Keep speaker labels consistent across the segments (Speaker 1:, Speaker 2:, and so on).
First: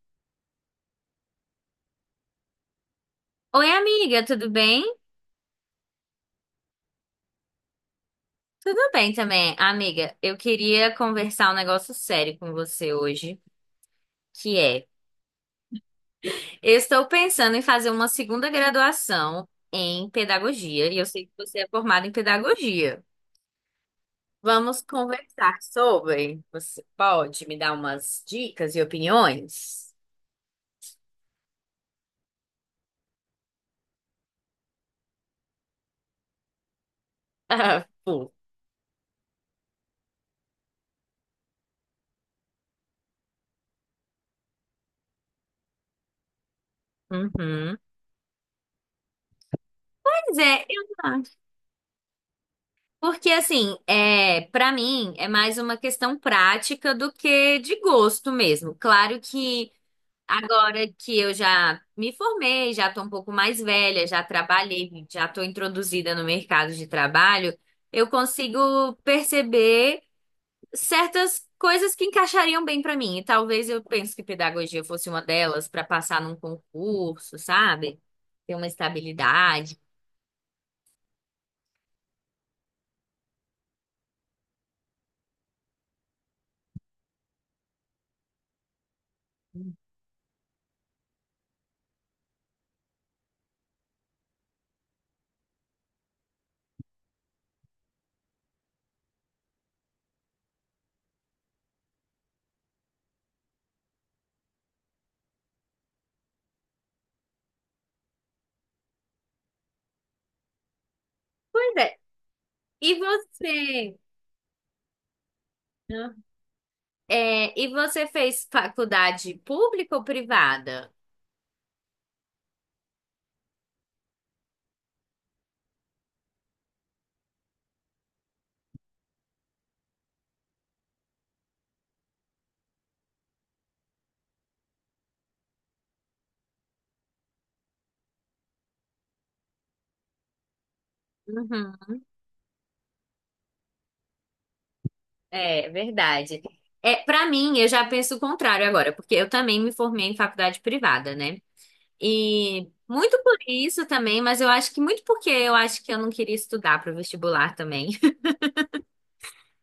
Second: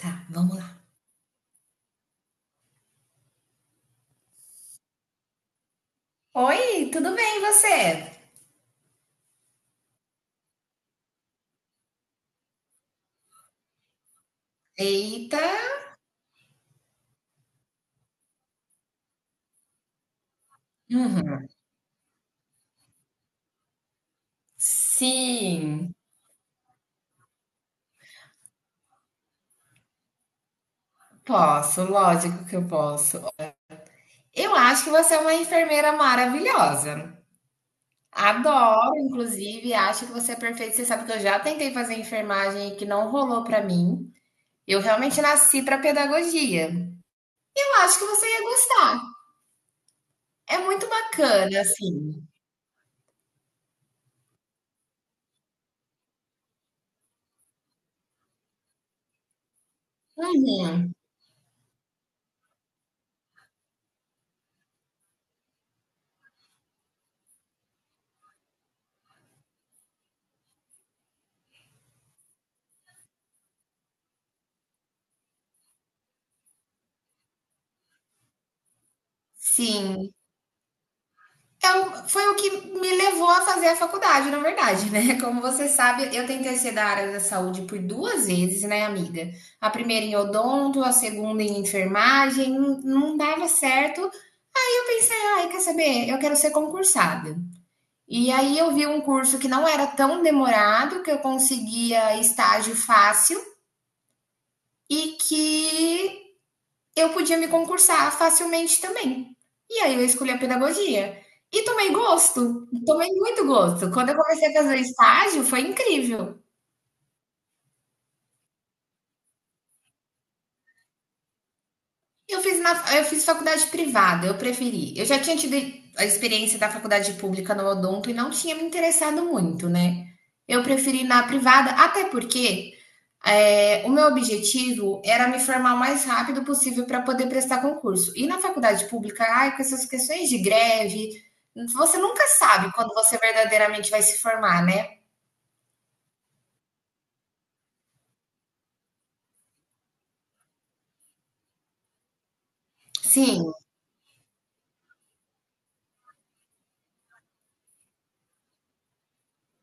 Speaker 1: Tá, vamos lá.
Speaker 2: Oi, amiga, tudo bem?
Speaker 1: Oi, tudo bem e você?
Speaker 2: Tudo bem também. Amiga, eu queria conversar um negócio sério com você hoje, que é,
Speaker 1: Eita!
Speaker 2: eu estou pensando em fazer uma segunda graduação em pedagogia, e eu sei que
Speaker 1: Uhum.
Speaker 2: você é formada em pedagogia. Vamos conversar
Speaker 1: Sim,
Speaker 2: sobre. Você pode me dar umas dicas e opiniões?
Speaker 1: posso, lógico que eu posso. Eu acho que você é uma enfermeira maravilhosa.
Speaker 2: Ah, pô.
Speaker 1: Adoro, inclusive, acho que você é perfeita. Você sabe que eu já tentei fazer enfermagem e que não rolou pra mim. Eu realmente nasci pra pedagogia.
Speaker 2: Uhum.
Speaker 1: Eu acho que você ia gostar.
Speaker 2: Pois
Speaker 1: É
Speaker 2: é, eu
Speaker 1: muito
Speaker 2: acho.
Speaker 1: bacana, assim.
Speaker 2: Porque assim, é, para mim é mais uma questão prática do que de gosto mesmo. Claro que Agora
Speaker 1: Uhum.
Speaker 2: que eu já me formei, já estou um pouco mais velha, já trabalhei, já estou introduzida no mercado de trabalho, eu consigo perceber certas coisas que encaixariam bem para mim. E talvez eu pense que pedagogia fosse uma delas para passar num concurso, sabe? Ter uma estabilidade.
Speaker 1: Sim. Foi o que me levou a fazer a faculdade, na verdade, né? Como você sabe, eu tentei ser da área da saúde por duas vezes, né, amiga? A primeira em odonto, a segunda em enfermagem, não dava certo. E eu pensei, ai, quer saber? Eu quero ser concursada. E aí eu vi um curso que não era tão demorado, que eu conseguia estágio fácil e que eu podia me concursar facilmente também. E aí eu escolhi a pedagogia. E
Speaker 2: Pois
Speaker 1: tomei
Speaker 2: é.
Speaker 1: gosto,
Speaker 2: E
Speaker 1: tomei muito gosto.
Speaker 2: você?
Speaker 1: Quando eu comecei a fazer o estágio, foi incrível.
Speaker 2: É, e você fez faculdade pública ou privada?
Speaker 1: Eu fiz, na, eu fiz faculdade privada, eu preferi. Eu já tinha tido a experiência da faculdade pública no Odonto e não tinha me interessado muito, né? Eu preferi ir na privada, até porque o meu objetivo era me formar o mais rápido possível para poder prestar concurso. E na faculdade pública, ai, com essas questões de greve,
Speaker 2: Uhum.
Speaker 1: você nunca sabe quando você verdadeiramente vai se formar, né?
Speaker 2: É, verdade. É, para mim, eu já penso o contrário agora, porque eu também me formei em faculdade privada, né? E muito por
Speaker 1: Sim,
Speaker 2: isso também, mas eu acho que muito porque eu acho que eu não queria estudar para o vestibular também.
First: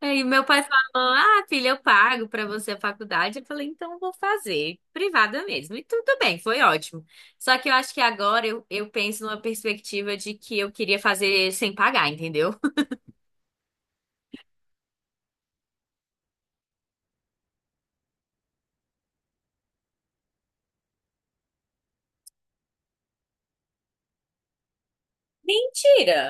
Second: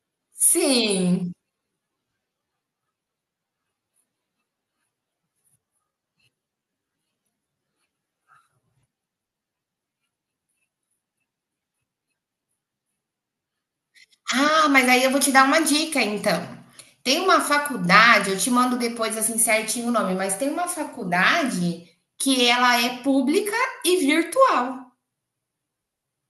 Speaker 2: Aí meu pai falou:
Speaker 1: sim.
Speaker 2: "Ah, filha, eu pago para você a faculdade". Eu falei: "Então eu vou fazer privada mesmo". E tudo bem, foi ótimo. Só que eu acho que agora eu penso numa perspectiva de que eu queria fazer sem pagar, entendeu?
Speaker 1: Ah, mas aí eu vou te dar uma dica, então. Tem uma faculdade, eu te mando depois assim certinho o nome, mas tem uma faculdade que ela é pública e virtual.
Speaker 2: Mentira!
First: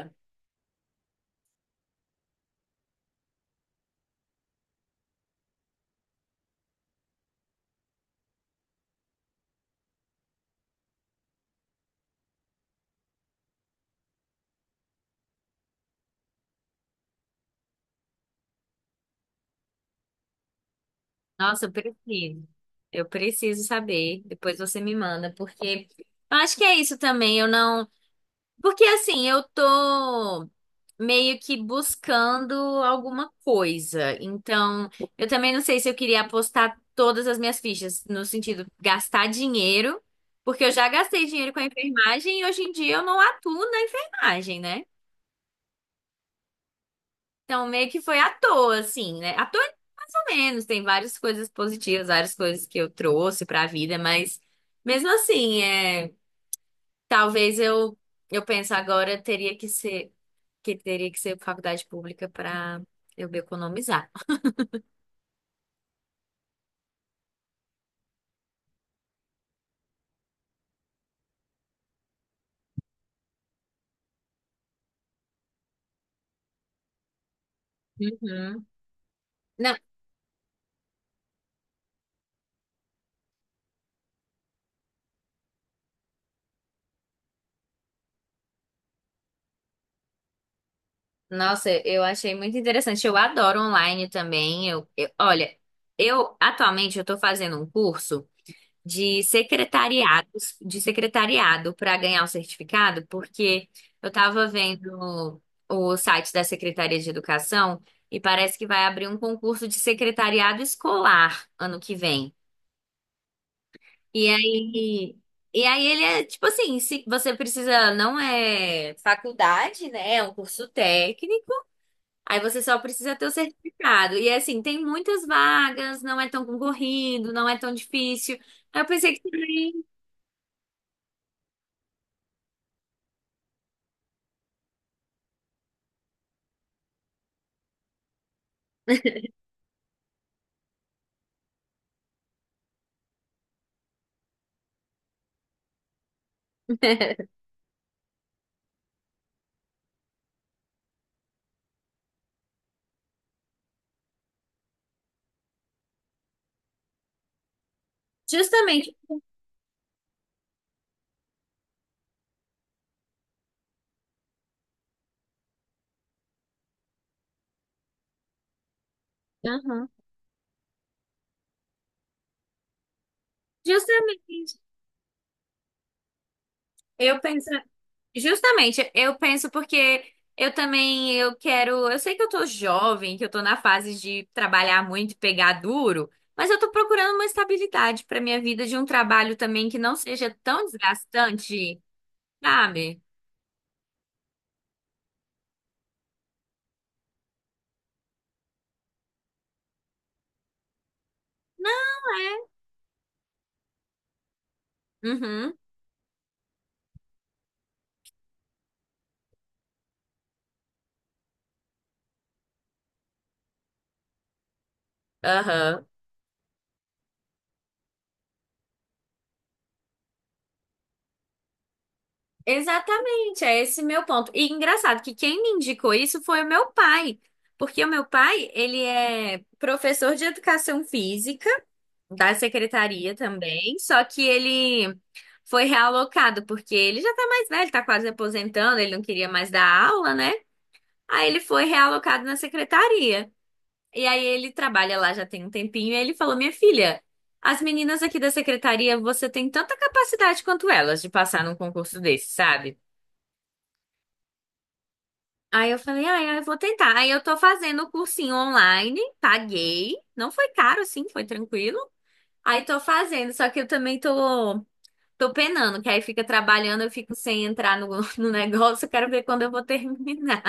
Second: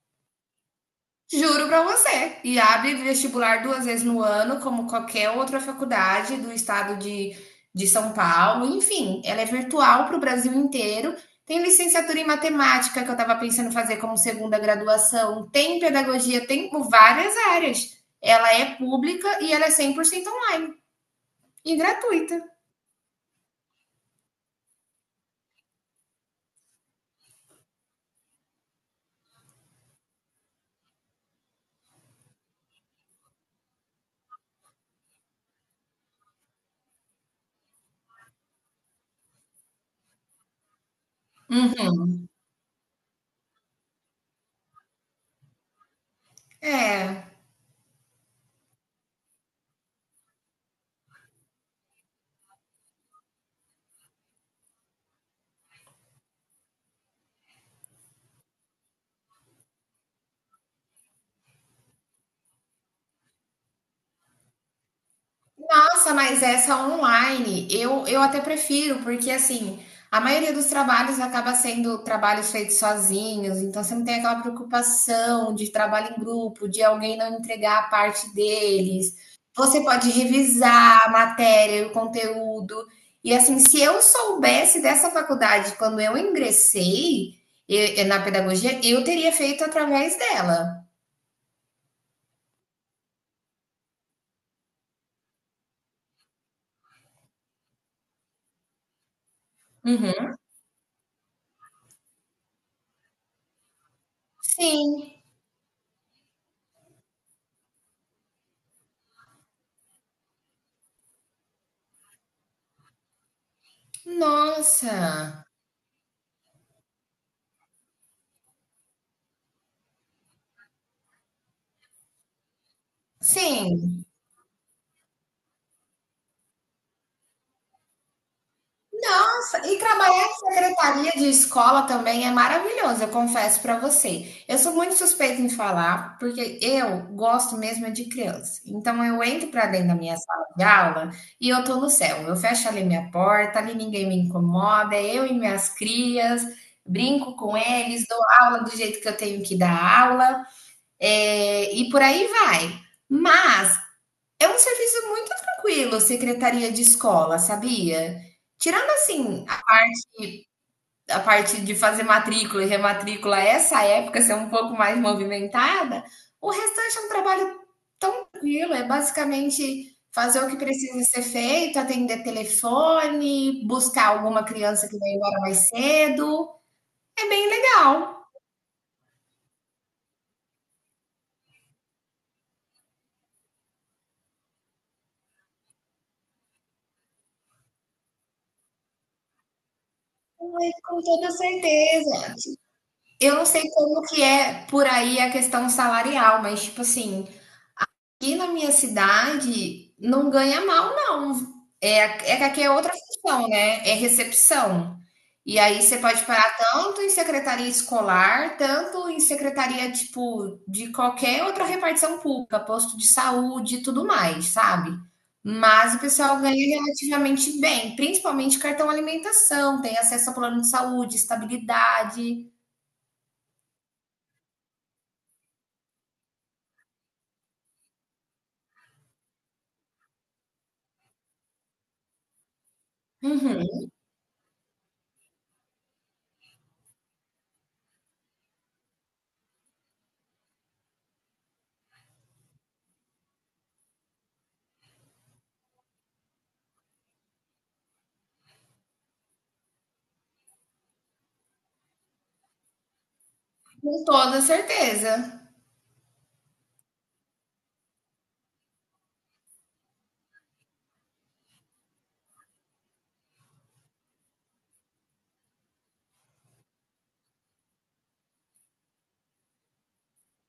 Speaker 1: Juro para você. E abre vestibular duas vezes no ano, como qualquer outra faculdade do estado de São Paulo. Enfim, ela é virtual para o Brasil inteiro. Tem licenciatura em matemática, que eu estava pensando em fazer como segunda graduação. Tem pedagogia, tem por várias áreas. Ela é pública e ela é 100% online
Speaker 2: Nossa, eu
Speaker 1: e gratuita.
Speaker 2: preciso. Eu preciso saber. Depois você me manda, porque eu acho que é isso também. Eu não. Porque assim, eu tô meio que buscando alguma coisa. Então, eu também não sei se eu queria apostar todas as minhas fichas, no sentido gastar dinheiro, porque eu já gastei dinheiro com a
Speaker 1: Uhum.
Speaker 2: enfermagem e hoje em dia eu não atuo na enfermagem, né?
Speaker 1: É.
Speaker 2: Então, meio que foi à toa, assim, né? À toa, mais ou menos. Tem várias coisas positivas, várias coisas que eu trouxe pra vida, mas mesmo assim, é, talvez eu penso agora teria que ser que teria que ser faculdade pública pra eu me economizar.
Speaker 1: Nossa, mas essa online, eu até prefiro, porque assim, a maioria dos trabalhos acaba sendo trabalhos feitos sozinhos, então você não tem aquela preocupação de trabalho em grupo, de alguém não entregar a parte
Speaker 2: Uhum.
Speaker 1: deles.
Speaker 2: Não,
Speaker 1: Você pode revisar a matéria e o conteúdo. E assim, se eu soubesse dessa faculdade quando eu ingressei na pedagogia, eu teria feito através dela.
Speaker 2: nossa, eu achei muito interessante. Eu adoro online também. Olha, eu atualmente eu tô fazendo um curso de
Speaker 1: Uhum.
Speaker 2: secretariados, de secretariado para ganhar o certificado, porque eu estava
Speaker 1: Sim,
Speaker 2: vendo o site da Secretaria de Educação e parece que vai abrir um concurso de secretariado escolar ano que vem. E aí,
Speaker 1: nossa.
Speaker 2: e aí ele é tipo assim, se você precisa, não é faculdade, né? É um curso técnico. Aí você só precisa ter o
Speaker 1: Sim.
Speaker 2: certificado. E assim, tem muitas vagas, não é tão concorrido, não é tão difícil. Aí eu pensei que
Speaker 1: Nossa, e
Speaker 2: também.
Speaker 1: trabalhar em secretaria de escola também é maravilhoso, eu confesso para você. Eu sou muito suspeita em falar, porque eu gosto mesmo é de criança. Então eu entro para dentro da minha sala de aula e eu tô no céu. Eu fecho ali minha porta, ali ninguém me incomoda, é eu e minhas crias, brinco com eles, dou aula do jeito que eu tenho que dar aula, e por aí vai. Mas é um serviço muito tranquilo, secretaria de escola, sabia? Tirando
Speaker 2: Justamente.
Speaker 1: assim, a parte de fazer matrícula e rematrícula, essa época ser um pouco mais movimentada, o restante é um trabalho tão tranquilo, é
Speaker 2: Aham.
Speaker 1: basicamente fazer o que precisa ser feito, atender telefone, buscar alguma
Speaker 2: Justamente.
Speaker 1: criança que vai embora mais cedo.
Speaker 2: Eu
Speaker 1: É
Speaker 2: penso,
Speaker 1: bem legal.
Speaker 2: justamente, eu penso porque eu também eu quero, eu sei que eu tô jovem, que eu tô na fase de trabalhar muito e pegar duro, mas eu tô procurando uma estabilidade pra minha vida de um trabalho também que não seja tão
Speaker 1: Com toda
Speaker 2: desgastante,
Speaker 1: certeza.
Speaker 2: sabe?
Speaker 1: Eu não sei como que é por aí a questão salarial, mas tipo assim, aqui na minha cidade não ganha mal não. É, é que aqui é outra função, né, é recepção.
Speaker 2: Uhum.
Speaker 1: E aí você pode parar tanto em secretaria escolar, tanto em secretaria, tipo, de qualquer outra repartição pública, posto de saúde e tudo mais, sabe.
Speaker 2: Aham.
Speaker 1: Mas o pessoal ganha relativamente bem, principalmente cartão alimentação, tem acesso a plano de saúde, estabilidade.
Speaker 2: Exatamente, é esse meu ponto. E engraçado que quem me indicou isso foi o meu pai, porque o meu pai, ele é professor de educação física da secretaria também,
Speaker 1: Uhum,
Speaker 2: só que ele foi realocado, porque ele já tá mais velho, tá quase aposentando, ele não queria mais dar aula, né? Aí ele foi realocado na secretaria. E aí ele trabalha lá já tem um tempinho, e ele falou: "Minha filha, as meninas aqui da secretaria, você tem tanta capacidade quanto elas de passar num concurso desse, sabe?"
Speaker 1: com toda certeza.
Speaker 2: Aí eu falei, ah, eu vou tentar. Aí eu tô fazendo o cursinho online, paguei. Não foi caro, assim, foi tranquilo. Aí tô fazendo, só que eu também tô penando, que aí fica trabalhando, eu fico sem entrar no, no negócio, eu quero ver quando eu vou terminar.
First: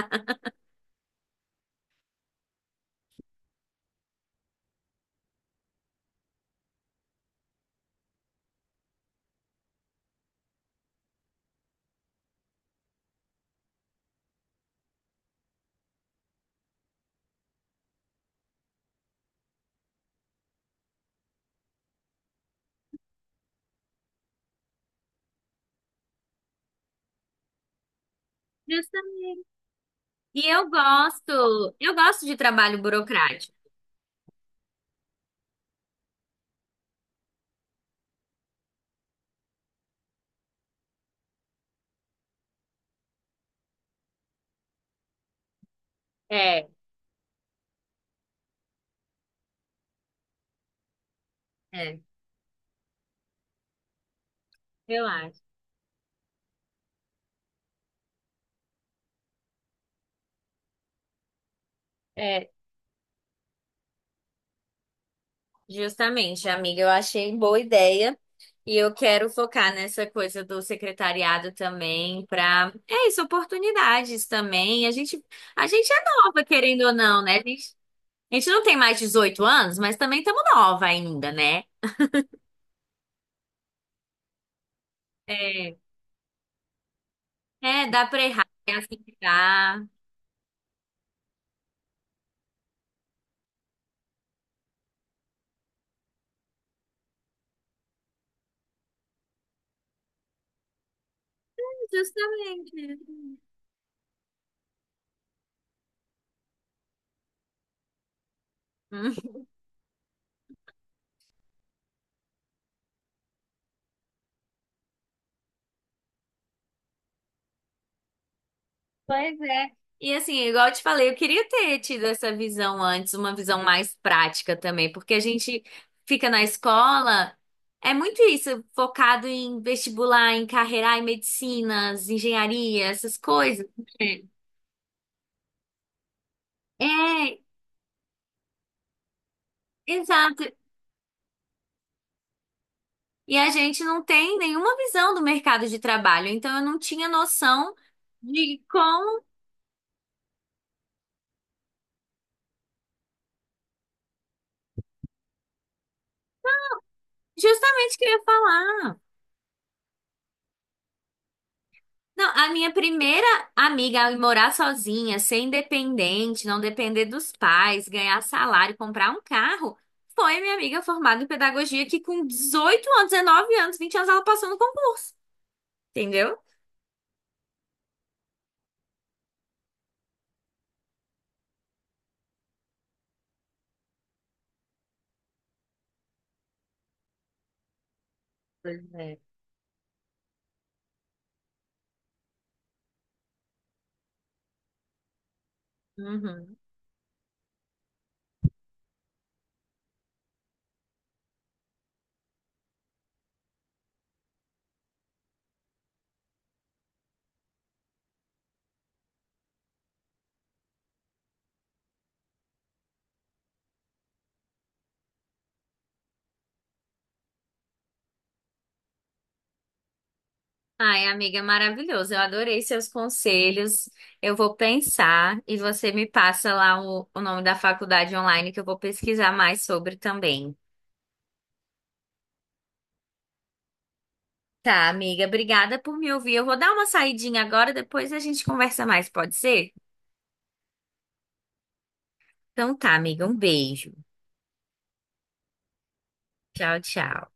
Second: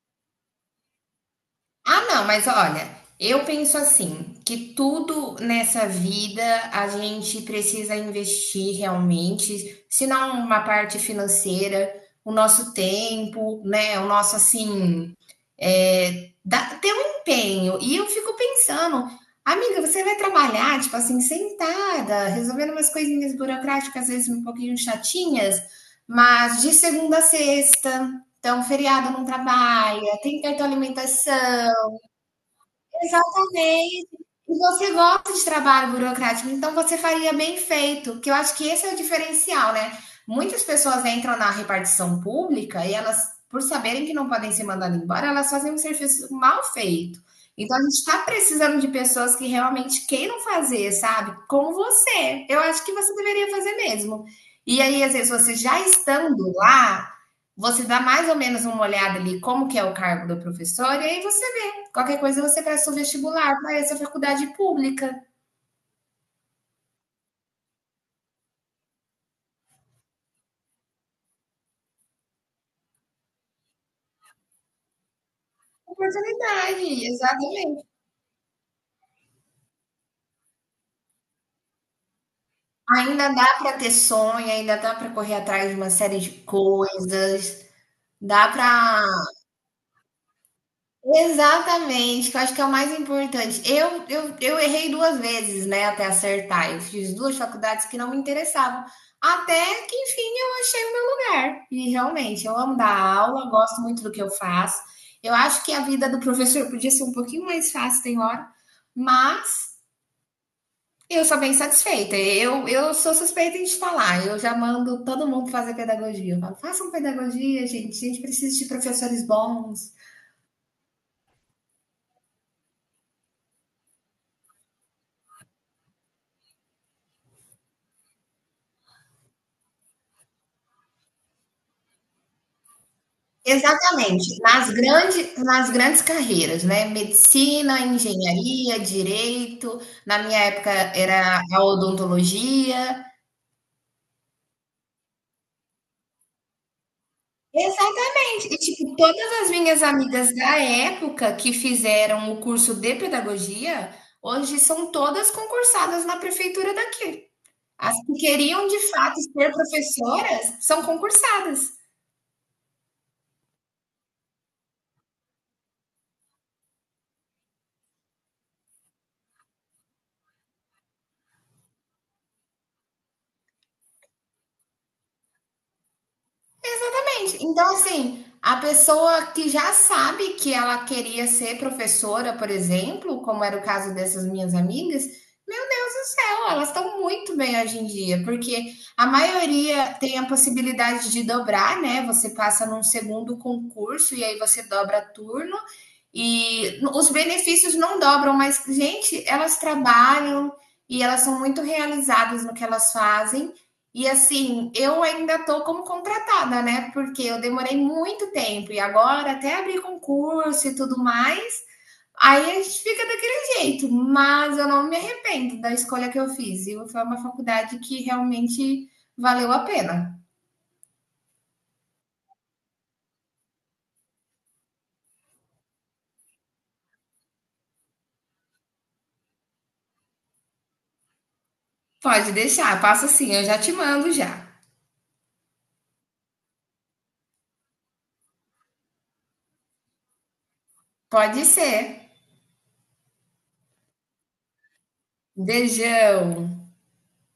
Speaker 1: Ah, não, mas olha, eu penso assim, que tudo nessa vida a gente precisa investir realmente, se não uma parte financeira, o nosso tempo, né? O nosso assim, ter um empenho. E eu fico pensando, amiga, você vai trabalhar, tipo assim, sentada, resolvendo umas coisinhas burocráticas, às vezes um pouquinho chatinhas, mas de segunda a sexta, então feriado não
Speaker 2: Justamente.
Speaker 1: trabalha, tem
Speaker 2: E
Speaker 1: cartão
Speaker 2: eu
Speaker 1: alimentação.
Speaker 2: gosto, de trabalho burocrático.
Speaker 1: Exatamente. E você gosta de trabalho burocrático, então você faria bem feito, que eu acho que esse é o diferencial, né? Muitas pessoas entram na repartição pública e elas, por saberem que não podem ser mandadas embora, elas fazem um serviço mal
Speaker 2: É,
Speaker 1: feito. Então a gente está precisando de pessoas que realmente queiram fazer, sabe? Como
Speaker 2: é,
Speaker 1: você. Eu acho que você deveria fazer mesmo. E aí,
Speaker 2: eu
Speaker 1: às vezes,
Speaker 2: acho.
Speaker 1: você já estando lá, você dá mais ou menos uma olhada ali como que é o cargo do professor, e aí você qualquer coisa
Speaker 2: É,
Speaker 1: você presta o vestibular para essa faculdade pública.
Speaker 2: justamente, amiga, eu achei boa ideia. E eu quero focar nessa coisa do secretariado também, para é isso, oportunidades também. A gente é nova, querendo
Speaker 1: Oportunidade,
Speaker 2: ou não, né? A gente,
Speaker 1: exatamente.
Speaker 2: a gente não tem mais 18 anos, mas também estamos nova ainda, né?
Speaker 1: Ainda dá para ter sonho, ainda dá para correr atrás de
Speaker 2: É.
Speaker 1: uma série de coisas,
Speaker 2: É, dá pra errar,
Speaker 1: dá
Speaker 2: é assim
Speaker 1: para
Speaker 2: que dá.
Speaker 1: exatamente, que eu acho que é o mais importante. Eu errei duas vezes, né, até acertar. Eu fiz duas faculdades que não me interessavam. Até que, enfim, eu achei o meu lugar. E realmente, eu
Speaker 2: Justamente.
Speaker 1: amo dar aula, gosto muito do que eu faço. Eu acho que a vida do professor podia ser um pouquinho mais fácil, tem hora,
Speaker 2: Hum.
Speaker 1: mas eu sou bem satisfeita. Eu sou suspeita de falar. Eu já mando todo mundo fazer pedagogia. Eu falo, façam pedagogia, gente. A gente precisa de professores
Speaker 2: Pois é.
Speaker 1: bons.
Speaker 2: E assim, igual eu te falei, eu queria ter tido essa visão antes, uma visão mais prática também, porque a gente fica na escola, é muito isso, focado em vestibular, em carreira, em medicinas, engenharia, essas coisas.
Speaker 1: Exatamente. Nas grandes carreiras, né?
Speaker 2: É,
Speaker 1: Medicina, engenharia, direito. Na minha
Speaker 2: exato.
Speaker 1: época era a odontologia.
Speaker 2: E a gente não tem nenhuma visão do mercado de trabalho, então eu não tinha noção
Speaker 1: Exatamente. E,
Speaker 2: de
Speaker 1: tipo,
Speaker 2: como
Speaker 1: todas as minhas amigas da época que fizeram o curso de pedagogia, hoje são todas concursadas na prefeitura daqui. As
Speaker 2: justamente que eu
Speaker 1: que
Speaker 2: ia
Speaker 1: queriam de
Speaker 2: falar.
Speaker 1: fato ser professoras são concursadas.
Speaker 2: Não, a minha primeira amiga a morar sozinha, ser independente, não depender dos pais, ganhar salário, comprar um carro, foi minha amiga formada em pedagogia que com 18 anos, 19 anos, 20 anos, ela passou no concurso, entendeu?
Speaker 1: Exatamente. Então, assim, a pessoa que já sabe que ela queria ser professora, por exemplo, como era o caso dessas minhas amigas, meu Deus do céu, elas estão muito bem hoje em dia, porque
Speaker 2: Pois
Speaker 1: a
Speaker 2: é.
Speaker 1: maioria tem a possibilidade de dobrar, né? Você passa num segundo concurso e aí você dobra turno.
Speaker 2: Uhum.
Speaker 1: E os benefícios não dobram, mas, gente, elas trabalham e elas são muito realizadas no que elas fazem. E assim, eu ainda tô como contratada, né? Porque eu demorei muito tempo e agora até abrir concurso e tudo mais, aí a gente fica daquele jeito. Mas eu não me arrependo da escolha que eu fiz. E foi uma faculdade que realmente valeu a pena.
Speaker 2: Ai, amiga, maravilhoso. Eu adorei seus conselhos. Eu vou pensar e você me passa lá o nome da faculdade online que eu vou pesquisar mais sobre também.
Speaker 1: Pode deixar, passa assim, eu já te mando já.
Speaker 2: Tá, amiga, obrigada por me ouvir. Eu vou dar uma saidinha agora, depois a gente conversa mais, pode ser?
Speaker 1: Pode ser.
Speaker 2: Então tá, amiga, um beijo.
Speaker 1: Beijão.
Speaker 2: Tchau, tchau.